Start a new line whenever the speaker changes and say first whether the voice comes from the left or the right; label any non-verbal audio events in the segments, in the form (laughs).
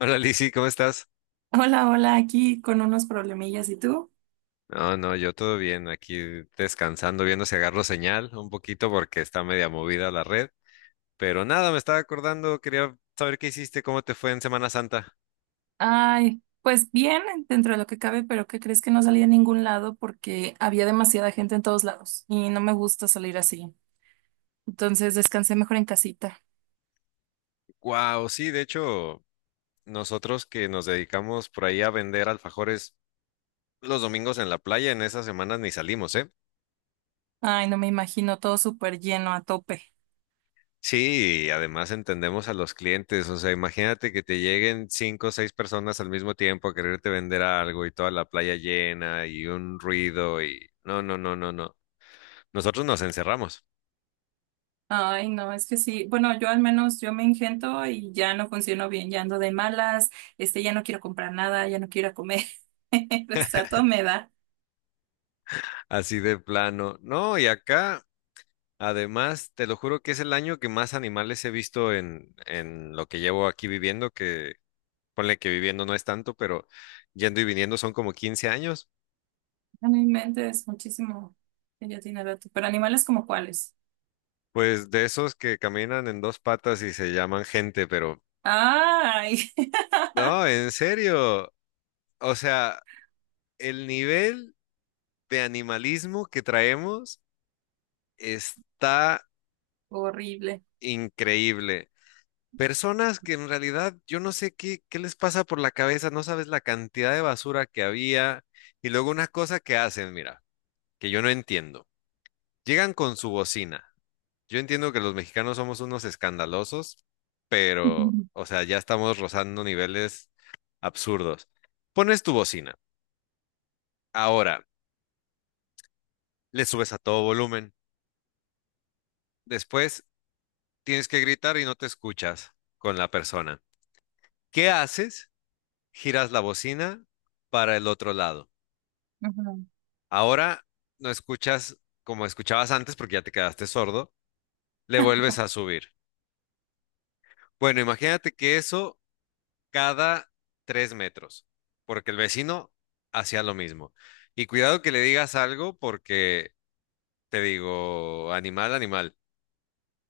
left: Hola Lizzy, ¿cómo estás?
right: Hola, hola, aquí con unos problemillas. ¿Y tú?
left: No, no, yo todo bien, aquí descansando, viendo si agarro señal un poquito porque está media movida la red. Pero nada, me estaba acordando, quería saber qué hiciste, cómo te fue en Semana Santa.
right: Ay, pues bien, dentro de lo que cabe, pero ¿qué crees que no salí a ningún lado porque había demasiada gente en todos lados y no me gusta salir así? Entonces descansé mejor en casita.
left: Wow, sí, de hecho, nosotros que nos dedicamos por ahí a vender alfajores los domingos en la playa, en esas semanas ni salimos, ¿eh?
right: Ay, no me imagino todo súper lleno a tope.
left: Sí, y además entendemos a los clientes, o sea, imagínate que te lleguen cinco o seis personas al mismo tiempo a quererte vender algo y toda la playa llena y un ruido y no, no, no, no, no. Nosotros nos encerramos,
right: Ay, no, es que sí. Bueno, yo al menos yo me ingento y ya no funciono bien, ya ando de malas, ya no quiero comprar nada, ya no quiero ir a comer. (laughs) Pues a todo me da.
left: así de plano. No, y acá, además, te lo juro que es el año que más animales he visto en lo que llevo aquí viviendo, que ponle que viviendo no es tanto, pero yendo y viniendo son como 15 años.
right: A mi mente es muchísimo. Que Ya tiene rato. Pero animales como cuáles.
left: Pues de esos que caminan en dos patas y se llaman gente, pero
right: Ay, (laughs)
left: no, en serio. O sea, el nivel de animalismo que traemos está
right: horrible.
left: increíble. Personas que en realidad yo no sé qué les pasa por la cabeza, no sabes la cantidad de basura que había. Y luego una cosa que hacen, mira, que yo no entiendo. Llegan con su bocina. Yo entiendo que los mexicanos somos unos escandalosos, pero,
right: Ujú.
left: o sea, ya estamos rozando niveles absurdos. Pones tu bocina. Ahora, le subes a todo volumen. Después tienes que gritar y no te escuchas con la persona. ¿Qué haces? Giras la bocina para el otro lado.
right: Ujú.
left: Ahora no escuchas como escuchabas antes porque ya te quedaste sordo. Le vuelves a subir. Bueno, imagínate que eso cada 3 metros, porque el vecino hacía lo mismo. Y cuidado que le digas algo porque te digo, animal, animal.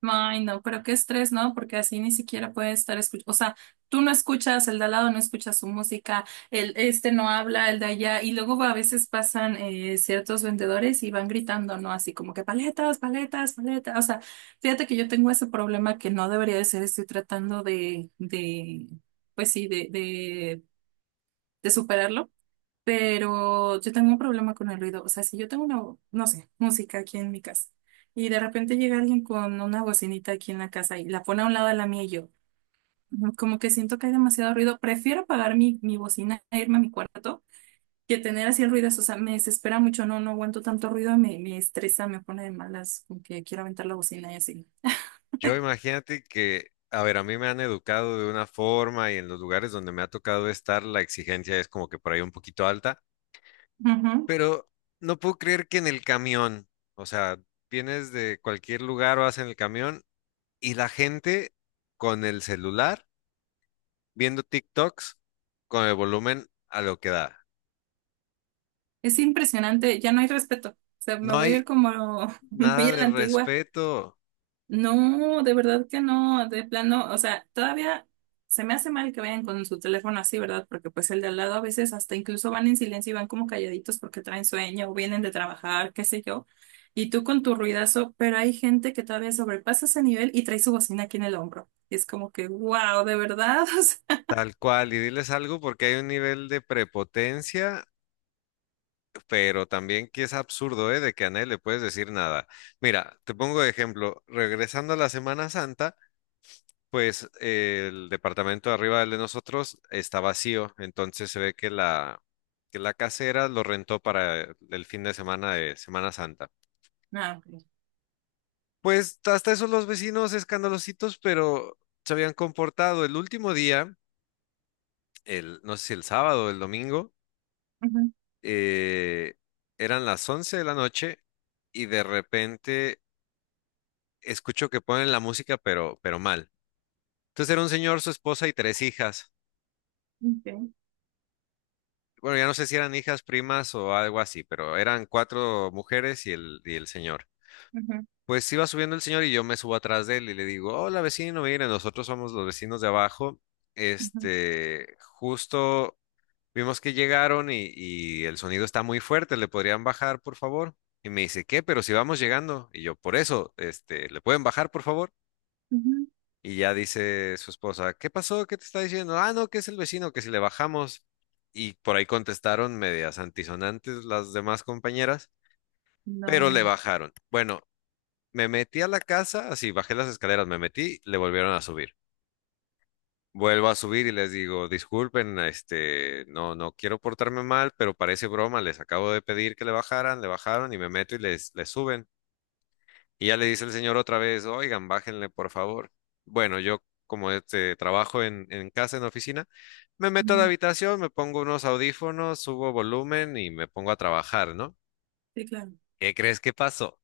right: Ay, no, pero qué estrés, ¿no? Porque así ni siquiera puede estar escuchando. O sea, tú no escuchas, el de al lado no escucha su música, el este no habla, el de allá. Y luego a veces pasan ciertos vendedores y van gritando, ¿no? Así como que paletas, paletas, paletas. O sea, fíjate que yo tengo ese problema que no debería de ser, estoy tratando pues sí, de superarlo. Pero yo tengo un problema con el ruido. O sea, si yo tengo una, no sé, música aquí en mi casa y de repente llega alguien con una bocinita aquí en la casa y la pone a un lado de la mía y yo, como que siento que hay demasiado ruido, prefiero apagar mi bocina e irme a mi cuarto que tener así el ruido. O sea, me desespera mucho, no, no aguanto tanto ruido, me estresa, me pone de malas, como que quiero aventar la bocina y así.
left: Yo imagínate que, a ver, a mí me han educado de una forma y en los lugares donde me ha tocado estar, la exigencia es como que por ahí un poquito alta,
right: Ujú.
left: pero no puedo creer que en el camión, o sea, vienes de cualquier lugar o vas en el camión y la gente con el celular viendo TikToks con el volumen a lo que da.
right: Es impresionante, ya no hay respeto. O sea, me
left: No
right: voy a ir
left: hay
right: como (laughs) muy
left: nada
right: a
left: de
right: la antigua.
left: respeto,
right: No, de verdad que no, de plano, o sea, todavía se me hace mal que vayan con su teléfono así, ¿verdad? Porque pues el de al lado a veces hasta incluso van en silencio y van como calladitos porque traen sueño o vienen de trabajar, qué sé yo, y tú con tu ruidazo, pero hay gente que todavía sobrepasa ese nivel y trae su bocina aquí en el hombro. Y es como que, wow, de verdad, (laughs) o sea,
left: tal cual, y diles algo porque hay un nivel de prepotencia pero también que es absurdo, ¿eh? De que a nadie le puedes decir nada. Mira, te pongo de ejemplo, regresando a la Semana Santa, pues el departamento de arriba del de nosotros está vacío, entonces se ve que la, casera lo rentó para el fin de Semana Santa.
right: ah, ok.
left: Pues hasta eso los vecinos escandalositos, pero se habían comportado. El último día, no sé si el sábado o el domingo,
right: Ujú,
left: eh, eran las 11 de la noche y de repente escucho que ponen la música, pero mal. Entonces era un señor, su esposa y tres hijas.
right: ok,
left: Bueno, ya no sé si eran hijas, primas o algo así, pero eran cuatro mujeres y y el señor.
right: ujú,
left: Pues iba subiendo el señor y yo me subo atrás de él y le digo, hola vecino, mire, nosotros somos los vecinos de abajo.
right: ujú,
left: Justo vimos que llegaron y el sonido está muy fuerte, ¿le podrían bajar, por favor? Y me dice, ¿qué? Pero si vamos llegando. Y yo, por eso, ¿le pueden bajar, por favor?
right: ujú.
left: Y ya dice su esposa, ¿qué pasó? ¿Qué te está diciendo? Ah, no, que es el vecino, que si le bajamos. Y por ahí contestaron medias antisonantes las demás compañeras, pero le
right: No.
left: bajaron. Bueno, me metí a la casa, así bajé las escaleras, me metí, le volvieron a subir. Vuelvo a subir y les digo, disculpen, no, no quiero portarme mal, pero parece broma, les acabo de pedir que le bajaran, le bajaron y me meto y les suben. Y ya le dice el señor otra vez, oigan, bájenle, por favor. Bueno, yo como trabajo en casa, en oficina, me meto a la
right: Ujú.
left: habitación, me pongo unos audífonos, subo volumen y me pongo a trabajar, ¿no?
right: Sí, claro.
left: ¿Qué crees que pasó?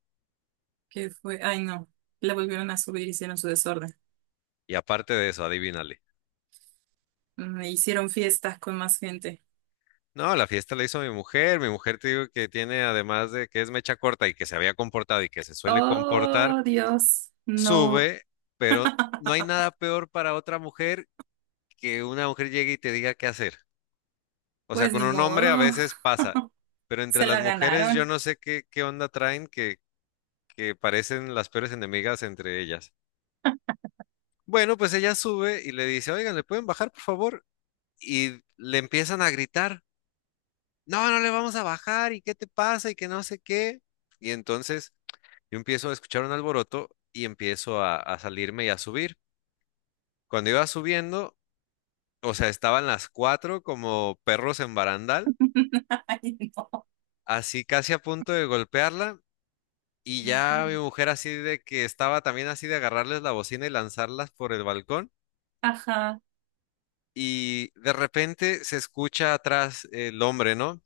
right: ¿Qué fue? Ay, no. La volvieron a subir, hicieron su desorden.
left: Y aparte de eso, adivínale.
right: Mm, hicieron fiestas con más gente.
left: No, la fiesta la hizo mi mujer. Mi mujer te digo que tiene, además de que es mecha corta y que se había comportado y que se suele comportar,
right: Oh, Dios, no,
left: sube, pero no hay nada peor para otra mujer que una mujer llegue y te diga qué hacer. O sea,
right: pues
left: con
right: ni
left: un hombre a
right: modo,
left: veces pasa, pero
right: (laughs)
left: entre
right: se
left: las
right: la
left: mujeres yo
right: ganaron.
left: no sé qué, onda traen que parecen las peores enemigas entre ellas. Bueno, pues ella sube y le dice, oigan, ¿le pueden bajar, por favor? Y le empiezan a gritar, no, no le vamos a bajar, ¿y qué te pasa? Y que no sé qué. Y entonces yo empiezo a escuchar un alboroto y empiezo a salirme y a subir. Cuando iba subiendo, o sea, estaban las cuatro como perros en barandal,
right: (laughs) Ay, no.
left: así casi a punto de golpearla. Y ya mi mujer así de que estaba también así de agarrarles la bocina y lanzarlas por el balcón.
right: Ajá,
left: Y de repente se escucha atrás el hombre, ¿no?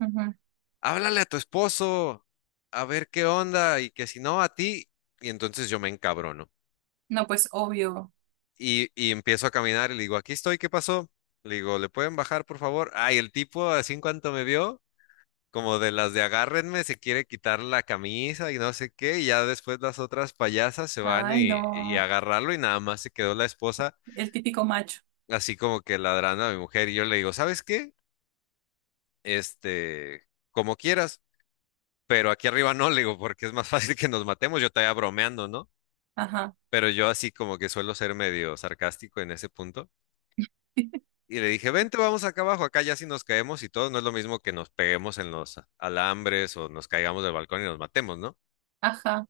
right: ujú.
left: Háblale a tu esposo, a ver qué onda, y que si no, a ti. Y entonces yo me encabrono.
right: No, pues obvio.
left: Y empiezo a caminar y le digo, aquí estoy, ¿qué pasó? Le digo, ¿le pueden bajar, por favor? Ay, el tipo, así en cuanto me vio, como de las de agárrenme, se quiere quitar la camisa y no sé qué, y ya después las otras payasas se van
right: Ay,
left: y a
right: no,
left: agarrarlo y nada más se quedó la esposa
right: el típico macho.
left: así como que ladrando a mi mujer y yo le digo, ¿sabes qué? Como quieras, pero aquí arriba no, le digo, porque es más (laughs) fácil que nos matemos, yo todavía bromeando, ¿no?
right: Ajá,
left: Pero yo así como que suelo ser medio sarcástico en ese punto.
right: (laughs)
left: Y le dije, vente, vamos acá abajo, acá ya si nos caemos y todo, no es lo mismo que nos peguemos en los alambres o nos caigamos del balcón y nos matemos, ¿no?
right: ajá,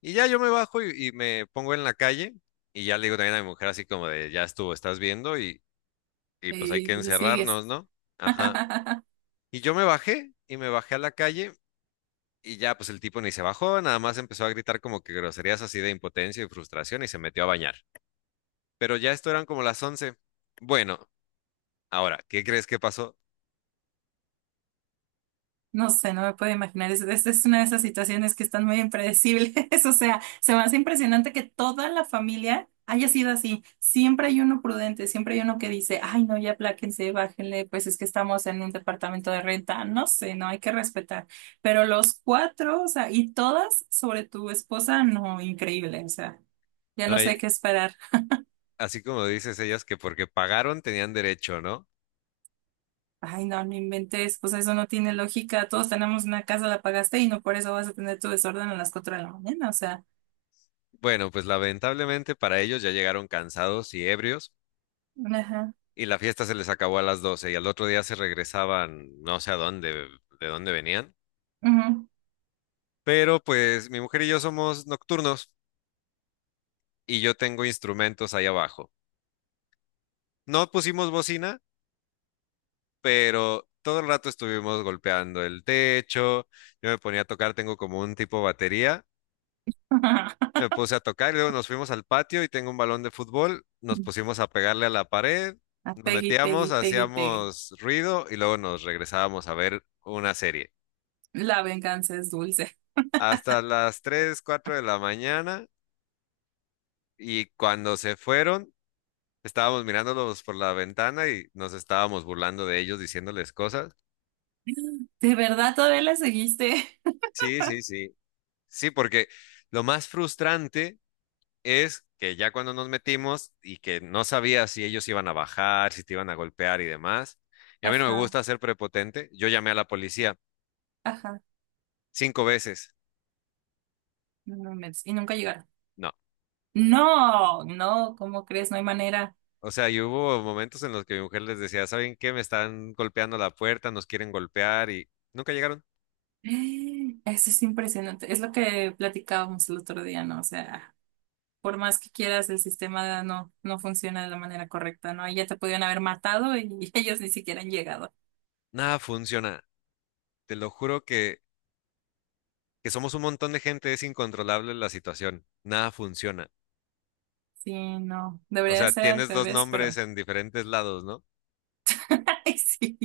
left: Y ya yo me bajo y me pongo en la calle y ya le digo también a mi mujer así como de, ya estuvo, estás viendo y pues hay
right: y
left: que
right: le sigues.
left: encerrarnos, ¿no? Ajá.
right: (laughs)
left: Y yo me bajé y me bajé a la calle y ya pues el tipo ni se bajó, nada más empezó a gritar como que groserías así de impotencia y frustración y se metió a bañar. Pero ya esto eran como las 11. Bueno, ahora, ¿qué crees que pasó?
right: No sé, no me puedo imaginar. Es una de esas situaciones que están muy impredecibles. (laughs) O sea, se me hace impresionante que toda la familia haya sido así. Siempre hay uno prudente, siempre hay uno que dice, ay, no, ya apláquense, bájenle, pues es que estamos en un departamento de renta. No sé, no hay que respetar. Pero los cuatro, o sea, y todas sobre tu esposa, no, increíble. O sea, ya
left: No,
right: no sé qué esperar.
left: así como dices ellas que porque pagaron tenían derecho, ¿no?
right: Ay, no, no inventes. Pues eso no tiene lógica. Todos tenemos una casa, la pagaste y no por eso vas a tener tu desorden a las cuatro de la mañana. O sea.
left: Bueno, pues lamentablemente para ellos ya llegaron cansados y ebrios.
right: Ajá.
left: Y la fiesta se les acabó a las 12 y al otro día se regresaban, no sé a dónde, de dónde venían.
right: Ujú.
left: Pero pues mi mujer y yo somos nocturnos y yo tengo instrumentos ahí abajo. No pusimos bocina, pero todo el rato estuvimos golpeando el techo. Yo me ponía a tocar, tengo como un tipo batería.
right: (laughs)
left: Me puse a tocar y luego nos fuimos al patio y tengo un balón de fútbol. Nos pusimos a pegarle a la pared,
right: A
left: nos
right: Peggy,
left: metíamos,
right: Peggy, Peggy, Peggy.
left: hacíamos ruido y luego nos regresábamos a ver una serie,
right: La venganza es dulce.
left: hasta las 3 4 de la mañana, y cuando se fueron, estábamos mirándolos por la ventana y nos estábamos burlando de ellos, diciéndoles cosas.
right: ¿De verdad todavía la seguiste? (laughs)
left: Sí, sí, sí. Sí, porque lo más frustrante es que ya cuando nos metimos y que no sabía si ellos iban a bajar, si te iban a golpear y demás, y a mí no me
right: Ajá,
left: gusta ser prepotente, yo llamé a la policía
right: ajá.
left: cinco veces.
right: No me inventes. Y nunca llegaron.
left: No.
right: No, no, ¿cómo crees? No hay manera.
left: O sea, y hubo momentos en los que mi mujer les decía, ¿saben qué? Me están golpeando la puerta, nos quieren golpear y nunca llegaron.
right: (gasps) Eso es impresionante. Es lo que platicábamos el otro día, ¿no? O sea, por más que quieras, el sistema no, no funciona de la manera correcta, ¿no? Ya te podían haber matado y (laughs) ellos ni siquiera han llegado.
left: Nada funciona. Te lo juro que somos un montón de gente, es incontrolable la situación. Nada funciona.
right: Sí, no.
left: O
right: Debería de
left: sea,
right: ser al
left: tienes dos
right: revés,
left: nombres
right: pero.
left: en diferentes lados, ¿no?
right: (laughs) Ay, sí.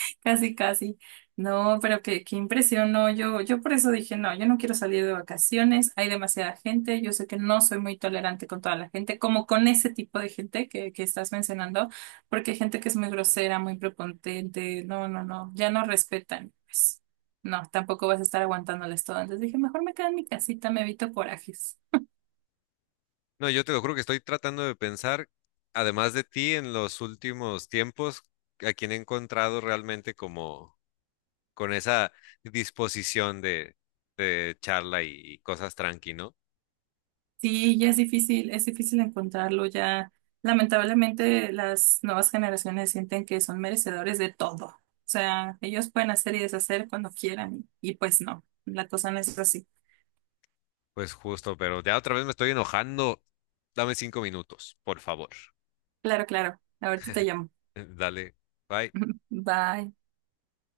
right: (laughs) Casi, casi. No, pero qué impresión, no, yo por eso dije, no, yo no quiero salir de vacaciones, hay demasiada gente, yo sé que no soy muy tolerante con toda la gente, como con ese tipo de gente que estás mencionando, porque hay gente que es muy grosera, muy prepotente, no, no, no, ya no respetan, pues, no, tampoco vas a estar aguantándoles todo, entonces dije, mejor me quedo en mi casita, me evito corajes.
left: No, yo te lo juro que estoy tratando de pensar, además de ti, en los últimos tiempos, a quien he encontrado realmente como con esa disposición de, charla y cosas tranqui, ¿no?
right: Sí, ya es difícil encontrarlo ya. Lamentablemente, las nuevas generaciones sienten que son merecedores de todo. O sea, ellos pueden hacer y deshacer cuando quieran y pues no, la cosa no es así.
left: Pues justo, pero ya otra vez me estoy enojando. Dame 5 minutos, por favor.
right: Claro, claro. Ahorita te llamo.
left: (laughs) Dale, bye.
right: (laughs) Bye.